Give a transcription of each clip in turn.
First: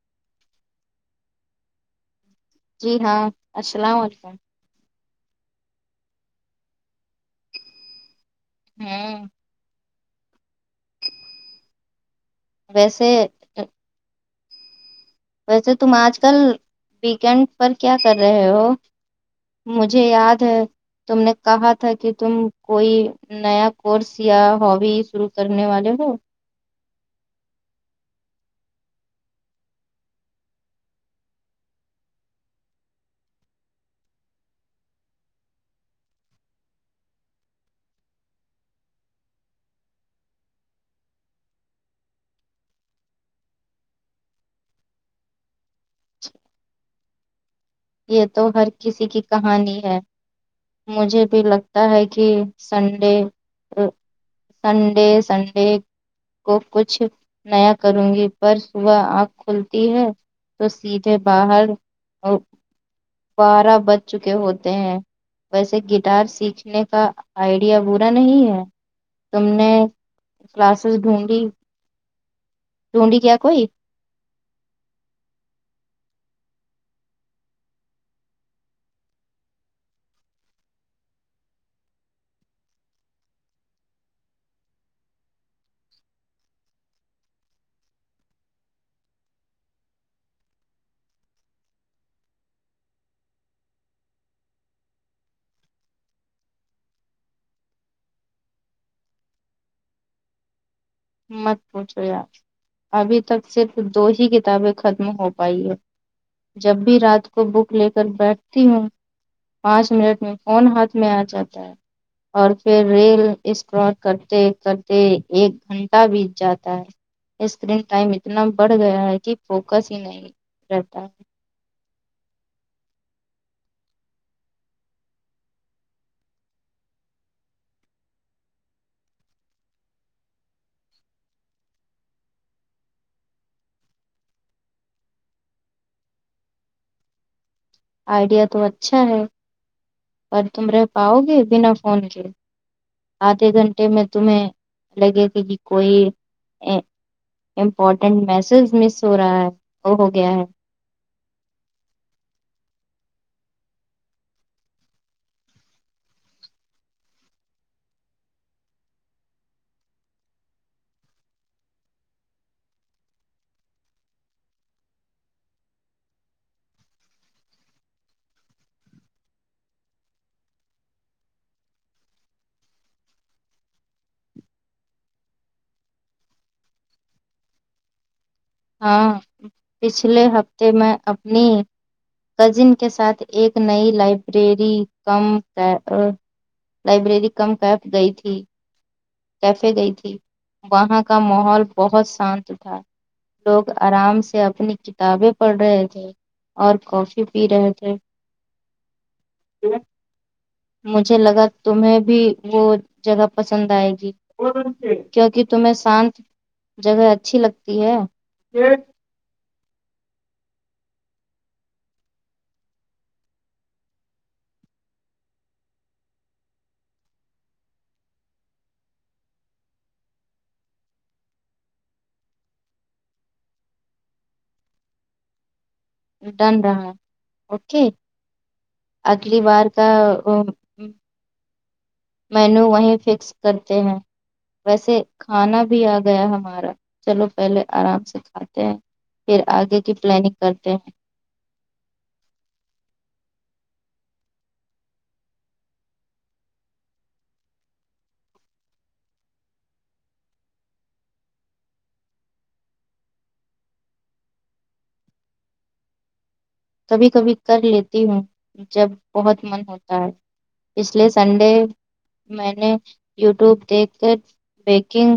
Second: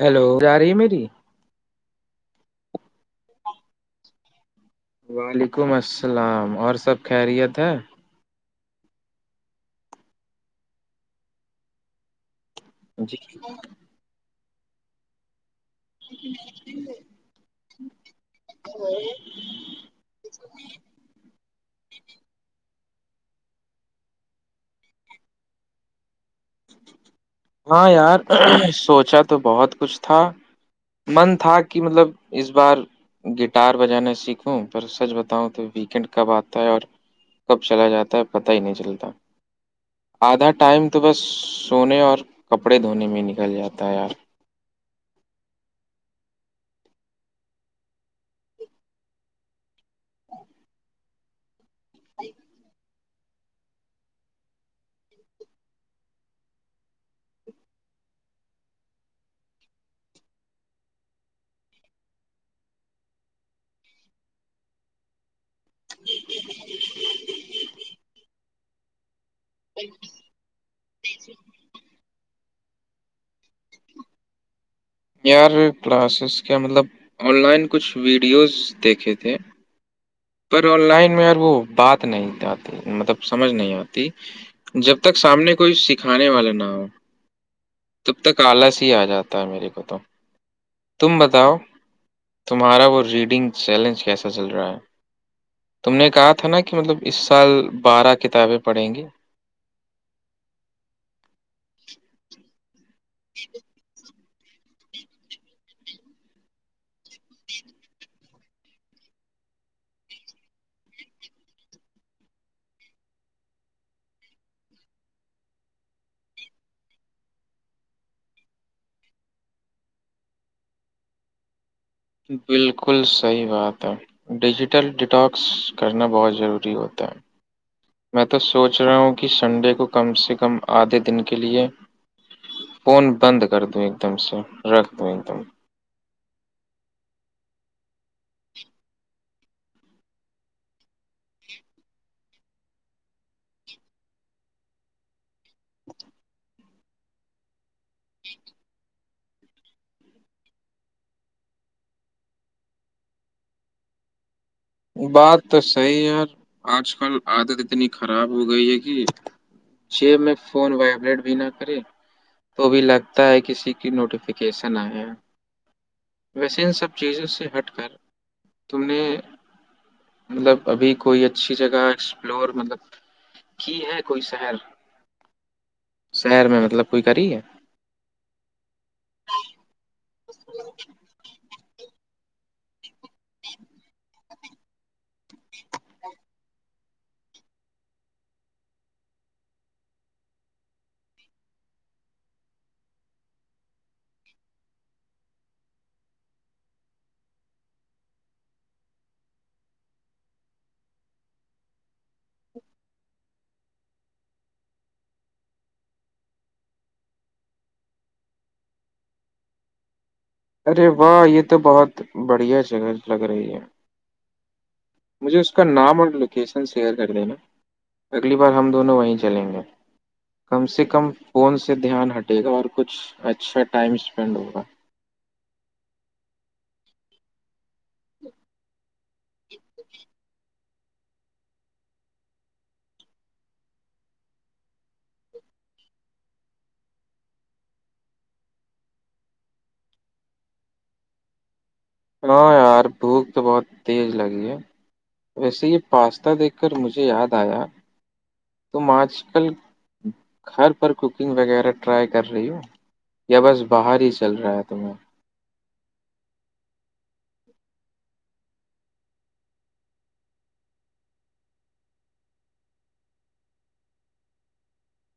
hello جا رہی ہے میری جی ہاں السلام علیکم وعلیکم السلام اور سب خیریت ہے [unintelligible] ویسے [unintelligible] ویسے تم آج کل ویکینڈ پر کیا کر رہے ہو مجھے یاد ہے تم نے کہا تھا کہ تم کوئی نیا کورس یا ہابی شروع کرنے والے ہ ہاں یار سوچا تو بہت کچھ تھا من تھا کہ مطلب اس بار گٹار بجانا سیکھوں پر سچ بتاؤں تو ویکینڈ کب آتا ہے اور کب چلا جاتا ہے پتا ہی نہیں چلتا آدھا ٹائم تو بس سونے اور کپڑے دھونے میں نکل جاتا ہے یار یہ تو ہر کسی کی کہانی ہے مجھے بھی لگتا ہے کہ سن [unintelligible] کو کچھ نیا کروں گی پر صبح آنکھ کھلتی ہے تو سیدھے باہر اور بارہ بج چکے ہوتے ہیں ویسے گٹار سیکھنے کا آئیڈیا برا نہیں ہے تم نے کلاسز ڈھونڈی ڈھونڈی کیا کوئی یار کلاسز کے مطلب آن لائن کچھ ویڈیوز دیکھے تھے پر آن لائن میں وہ بات نہیں آ مطلب سمجھ نہیں آتی جب تک سامنے کوئی سکھانے والا نہ ہو تب تک آلس ہی آ جاتا ہے میرے کو تو تم بتاؤ تمہارا وہ ریڈنگ چیلنج کیسا چل رہا ہے تم نے کہا تھا نا کہ مطلب اس سال بارہ کتابیں پڑھیں گی مت پوچھو یار ابھی تک صرف دو ہی کتابیں ختم ہو پے جب بھی رات کو بک لے کر بیٹھتی ہوں پانچ منٹ میں فون ہاتھ میں آ جاتا ہے اور پھر ریل اسکرال کرتے کرتے ایک گھنٹ بیت جاتا ہے اسکرین ٹائم اتنا بڑھ گیا ہے کہ فوکس ہی نہیں رہتا بالکل صحیح بات ہے ڈیجیٹل ڈٹاکس کرنا بہت ضروری ہوتا ہے میں تو سوچ رہا ہوں کہ سنڈے کو کم سے کم آدھے دن کے لئے فون بند کر د ایک دم سے رکھ دوں ایک دم آئیڈیا تو اچھا ہے پر تم رہ پاؤ گے بنا فون کے آدھے گھنٹے میں تمہیں لگے گا کہ کوئی ا امپورٹنٹ میسز مس ہو رہا ہے وہ ہو گیا ہے بات تو صحیح یار آج کل عادت اتنی خراب ہو گئی ہے کہ جی میں فون وائبریٹ بھی نہ کرے تو بھی لگتا ہے کسی کی نوٹیفیکیشن آئے ویسے ان سب چیزوں سے ہٹ کر تم نے مطلب ابھی کوئی اچھی جگہ ایکسپلور مطلب کی ہے کوئی شہر شہر میں مطلب کوئی کری ہے ہاں پچھلے ہفتے میں اپنی کزن کے ساتھ ایک نئی لائبریری کم پر لائبریری کم کیپ گئی تھی کیفے گئی تھی وہاں کا ماحول بہت شانت تھا لوگ آرام سے اپنی کتابیں پڑھ رہے تھے اور کافی پی رہے تھے مجھے لگا تمہیں بھی وہ جگہ پسند آئے گی ج کیک تمہیں شانت جگہ اچھی لگتی ہے ارے واہ یہ تو بہت بڑھیا جگہ لگ رہی ہے مجھے اس کا نام اور لوکیشن شیئر کر دینا اگلی بار ہم دونوں وہیں چلیں گے کم سے کم فون سے دھیان ہٹے گا اور کچھ اچھا ٹائم اسپینڈ ہوگا ڈن رہا اوکے اگلی بار کا مینو وہیں فکس کرتے ہیں ویسے کھانا بھی آ گیا ہمارا چلو پہلے آرام سے کھاتے ہیں پھر آگے کی پلاننگ کرتے ہیں ہاں یار بھوک تو بہت تیز لگی ہے ویسے یہ پاستا دیکھ کر مجھے یاد آیا تم آج کل گھر پر کوکنگ وغیرہ ٹرائی کر رہی ہو یا بس باہر ہی چل رہا ہے تمہیں کبھی کبھی کر لیتی ہوں جب بہت من ہوتا ہے پچھلے سنڈے میں نے یوٹیوب دیکھ کر بیکنگ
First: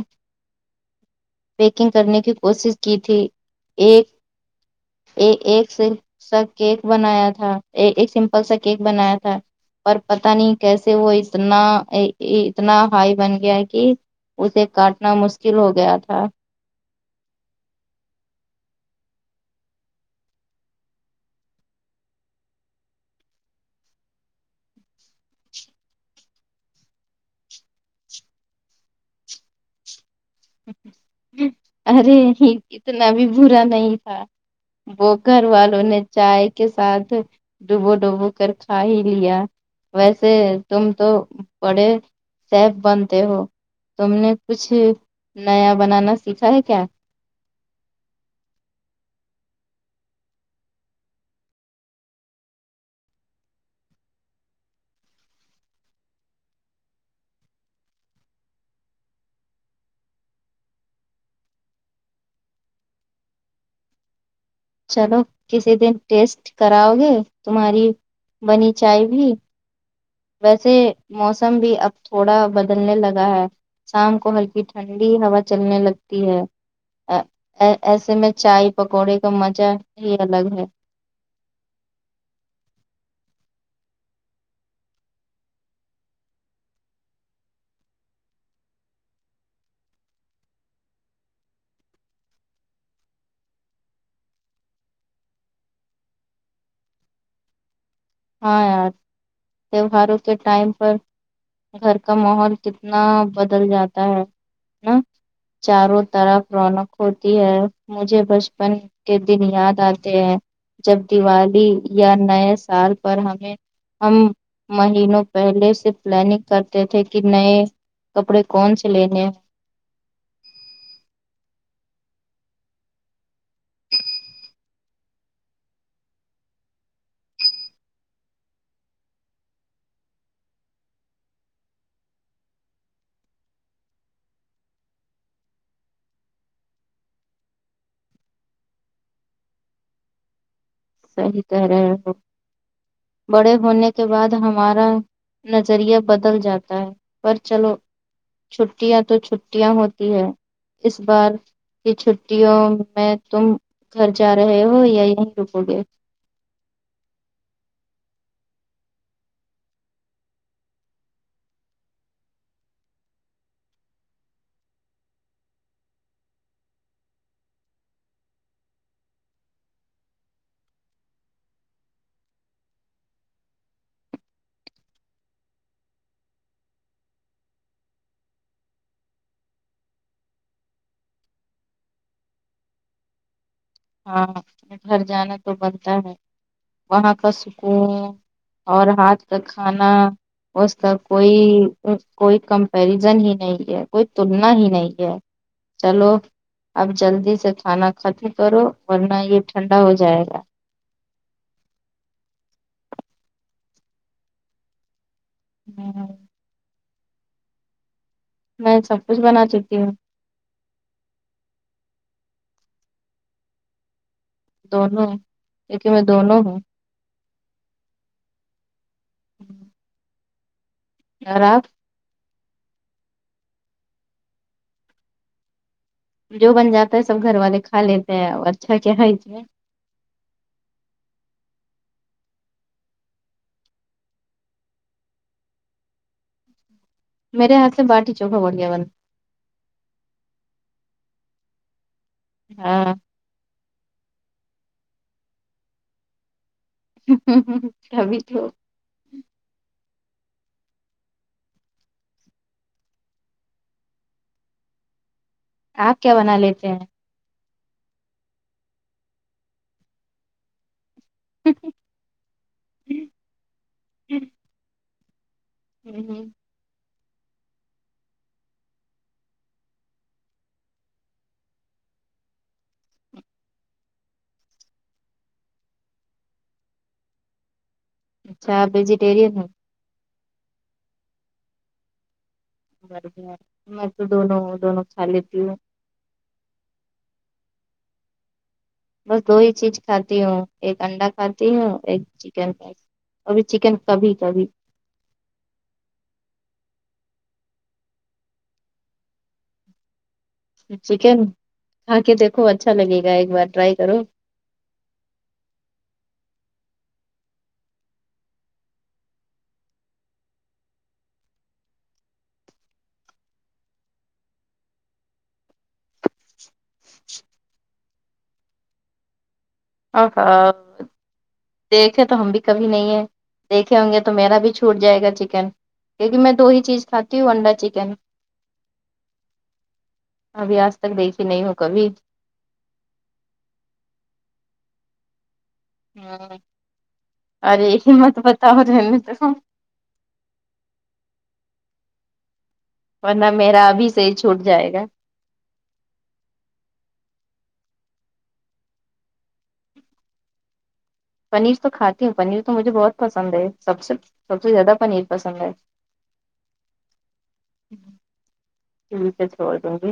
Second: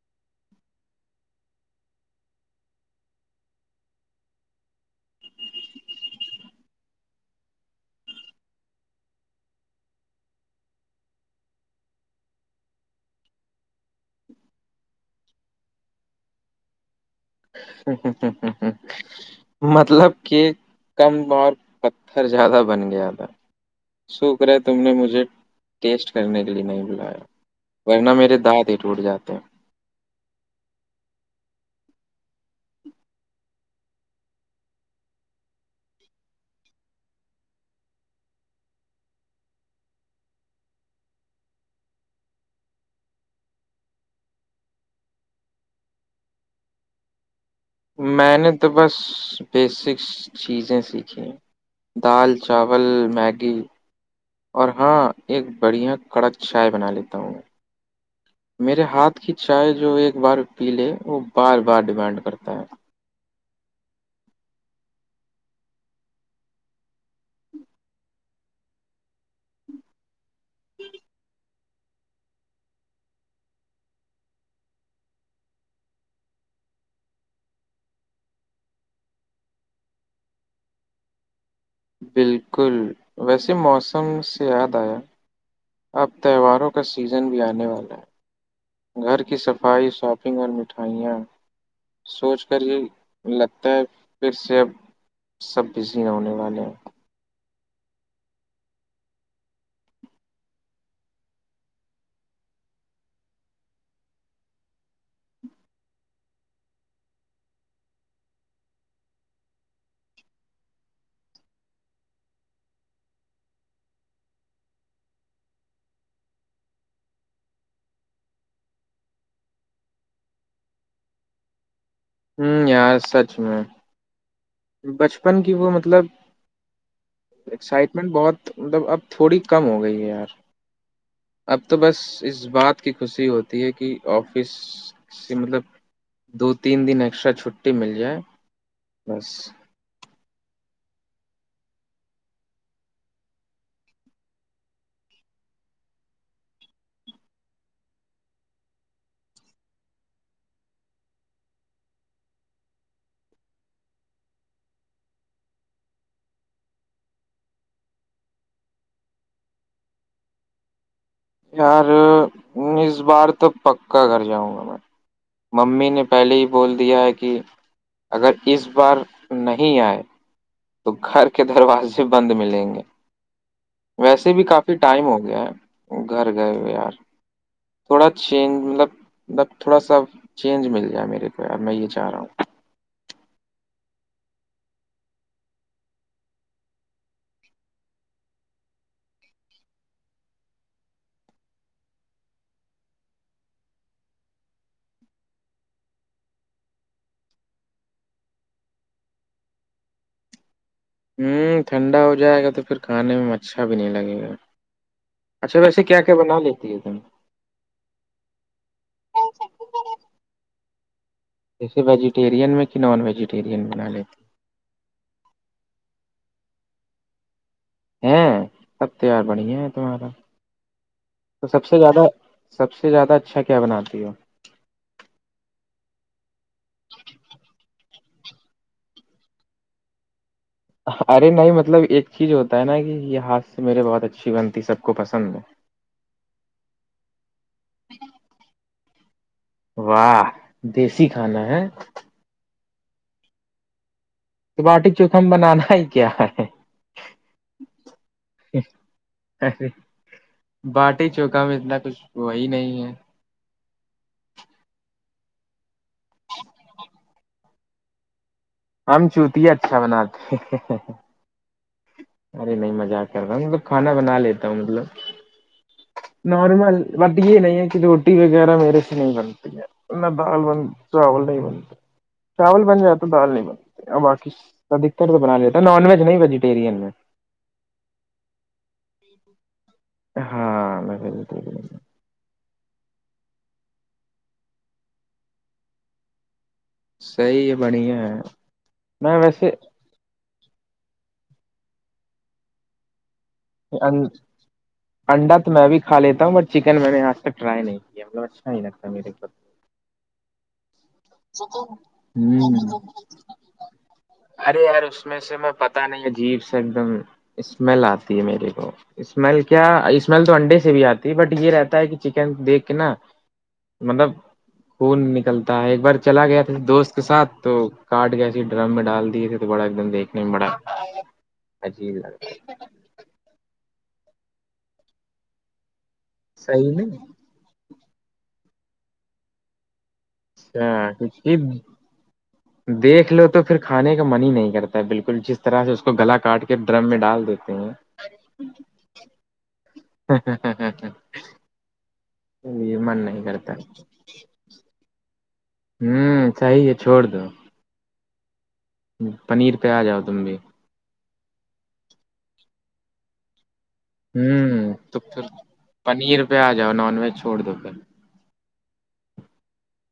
پیکنگ کرنے کی کوشش کی تھی ایک ایک سے سا کیک بنایا تھا ایک ایک سمپل سا کیک بنایا تھا پر پتا نہیں کیسے وہ اتنا اتنا ہائی بن گیا ہے کہ اسے کاٹنا مشکل ہو گیا تھا ہ ہ ہ ہ ہ [unintelligible] مطلب کہ کم اور پتھر زیادہ بن گیا تھا شکر ہے تم نے مجھے ٹیسٹ کرنے کے لیے نہیں بلایا ورنہ میرے دانت ہی ٹوٹ جاتے ہیں ارے اتنا بھی برا نہیں تھا وہ گھر والوں نے چائے کے ساتھ ڈوبو ڈوبو کر کھا ہی لیا ویسے تم تو پڑے سیف بنتے ہو تم نے کچھ نیا بنانا سیکھا ہے کیا میں نے تو بس بیسکس چیزیں سیکھی ہیں دال چاول میگی اور ہاں ایک بڑھیا کڑک چائے بنا لیتا ہوں میں میرے ہاتھ کی چائے جو ایک بار پی لے وہ بار بار ڈیمانڈ کرتا ہے چلو کسی دن ٹیسٹ کراؤ گے تمہاری بنی چائے بھی ویسے موسم بھی اب تھوڑا بدلنے لگا ہے شام کو ہلکی ٹھنڈی ہوا چلنے لگتی ہے ایسے میں چائے پکوڑے کا مزہ ہی الگ ہے بالکل ویسے موسم سے یاد آیا اب تہواروں کا سیزن بھی آنے والا ہے گھر کی صفائی شاپنگ اور مٹھائیاں سوچ کر ہی لگتا ہے پھر سے اب سب بزی نہ ہونے والے ہیں ہاں یار تیوہاروں کے ٹائم پر گھر کا ماحول کتنا بدل جاتا ہے نا چاروں طرف رونق ہوتی ہے مجھے بچپن کے دن یاد آتے ہیں جب دیوالی یا نئے سال پر ہمیں ہم مہینوں پہلے سے پلاننگ کرتے تھے کہ نئے کپڑے کون سے لینے ہیں ہوں یار سچ میں بچپن کی وہ مطلب ایکسائٹمنٹ بہت مطلب اب تھوڑی کم ہو گئی ہے یار اب تو بس اس بات کی خوشی ہوتی ہے کہ آفس مطلب دو تین دن ایکسٹرا چھٹی مل جائے بس صحی کہہ رہے ہو بڑے ہونے کے بعد ہمارا نظریہ بدل جاتا ہے پر چلو چھٹیاں تو چھٹیاں ہوتی ہے اس بار کی چھٹیوں میں تم گھر جا رہے ہو یا یہیں رکو گے یار اس بار تو پکا گھر جاؤں گا میں ممی نے پہلے ہی بول دیا ہے کہ اگر اس بار نہیں آئے تو گھر کے دروازے بند ملیں گے ویسے بھی کافی ٹائم ہو گیا ہے گھر گئے ہوئے یار تھوڑا چینج مطلب مطلب تھوڑا سا چینج مل جائے میرے کو یار میں یہ چاہ رہا ہوں ہاں گھر جانا تو بنتا ہے وہاں کا سکون اور ہاتھ کا کھانا اس کا کوئی کوئی کمپیرزن ہی نہیں ہے کوئی تلنا ہی نہیں ہے چلو اب جلدی سے کھانا ختم کرو ورنہ یہ ٹھنڈا ہو جائے گا ہوں ٹھنڈا ہو جائے گا تو پھر کھانے میں اچھا بھی نہیں لگے گا اچھا ویسے کیا کیا بنا لیتی ہے تم میں سب کچھ بنا چتی ہوں جیسے ویجیٹیرین میں کہ نان ویجیٹیرین بنا لیں دونوں ایکے میں دونوں ہوں ہے سب تییار بڑھیا ہے تمہارا اور تو سب آپ سے زیادہ سب سے زیادہ اچھا کیا بناتی ہو جو بن جاتا ہے سب گھر والے کھا لیتے ہیں اچھا کیا ارے نہیں مطلب ایک چیز ہوتا ہے نا کہ یہ ہاتھ سے میرے بہت اچھی بنتی سب کو پسند ہے میرے ہاتھ سے باٹی چوکا بڑ گیا بند واہ دیسی کھانا ہے ہاں تو باٹیک چوکھم بنانا ہی کیا ہے کبھی تو ے باٹی چوکا میں اتنا کچھ وہی نہیں ہے آپ کیا بنا لیتے ہیں ہمم چو مناات جی ارے نہیں مزا کر رہاوں ملب کھانا بنا لیتا ہوں مطلب ہیں نارمل بٹ یہ نہیں ہے کہ روٹی وغیرہ میرے سے نہیں بنتی نہ دال بن چاول نہیں بنتا چاول بن جاتا دال نہیں بن ا بقی ادکتر تو بنا لیتا نان ویج نہیں بجی پری میں اچھا ویجیٹیرین ہے ہاں میں بھی بر تو دونوں دونوں خال ت صحیح ہے بڑیا بس دو ہی چیز کھاتی ہوں ایک انڈا کھاتی ہوں ایک چکن فائس ابھی چکن کبھی کبھی انڈا تو میں بھیھا لیتا ہوں ب چکن میں نے آج تک ٹرائی نہیں کیا مطل اچھا نہیں لگتا میرے ب چکن کھا کے دیکھو اچھا ہوں لگے گا ایک بار ٹرائی کرو ارے یار اس میں سے میں پتا نہیں ہے جیب سے ایک دم اسمیل آتی ہے میرے کو اسمیل کیا اسمیل تو انڈے سے بھی آتی بٹ یہ رہتا ہے کہ چکن دیکھ کے نا مطلب خون نکلتا ہے ایک بار چلا گیا تھا دوست کے ساتھ تو کاٹ گیا تھے ڈرم میں ڈال دیے تھے تو بڑا ایک دم دیکھنے میں بڑا اور عجیب دیکھے تو لگا ہم بھی کبھی نہیں ہیں دیکھے ہوں گے تو میرا بھی چھوٹ جائے گا چکن کیونکہ میں دو ہی صحیح چیز نہیں کھاتی ہوں انڈا چکن ابھی آج اچھا تک دیکھی نہیں ہو کیونکہ کبھی دیکھ لو تو پھر کھانے کا من ہی نہیں کرتا ہے بالکل طرح سے اس کو گلا کاٹ کے ڈرم میں ڈال دیتے ارے ہیں مت بتاؤ رہنے دو ہاں ورنہ میرا ابھی سے ہی چھوٹ جائے گا ہوں صیے چھوڑ دو پنیر پہ آ جاؤ تم بھی پنیر تو کھاتی ہوں پنیر تو مجھے بہت پسند ہے سب سے سب ہوں سے زیادہ تو پنیر پھر پسند ہے پنیر پہ آ جاؤ نان ویج چھوڑ دو پھر ٹھیک ہے چھوڑ دوں گی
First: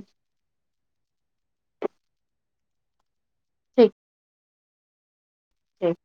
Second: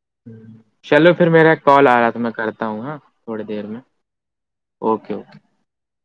چلو پھر میرا ایک کال آ رہا تھا میں کرتا ہوں ہاں تھوڑی دیر میں اوکے اوکے ٹھ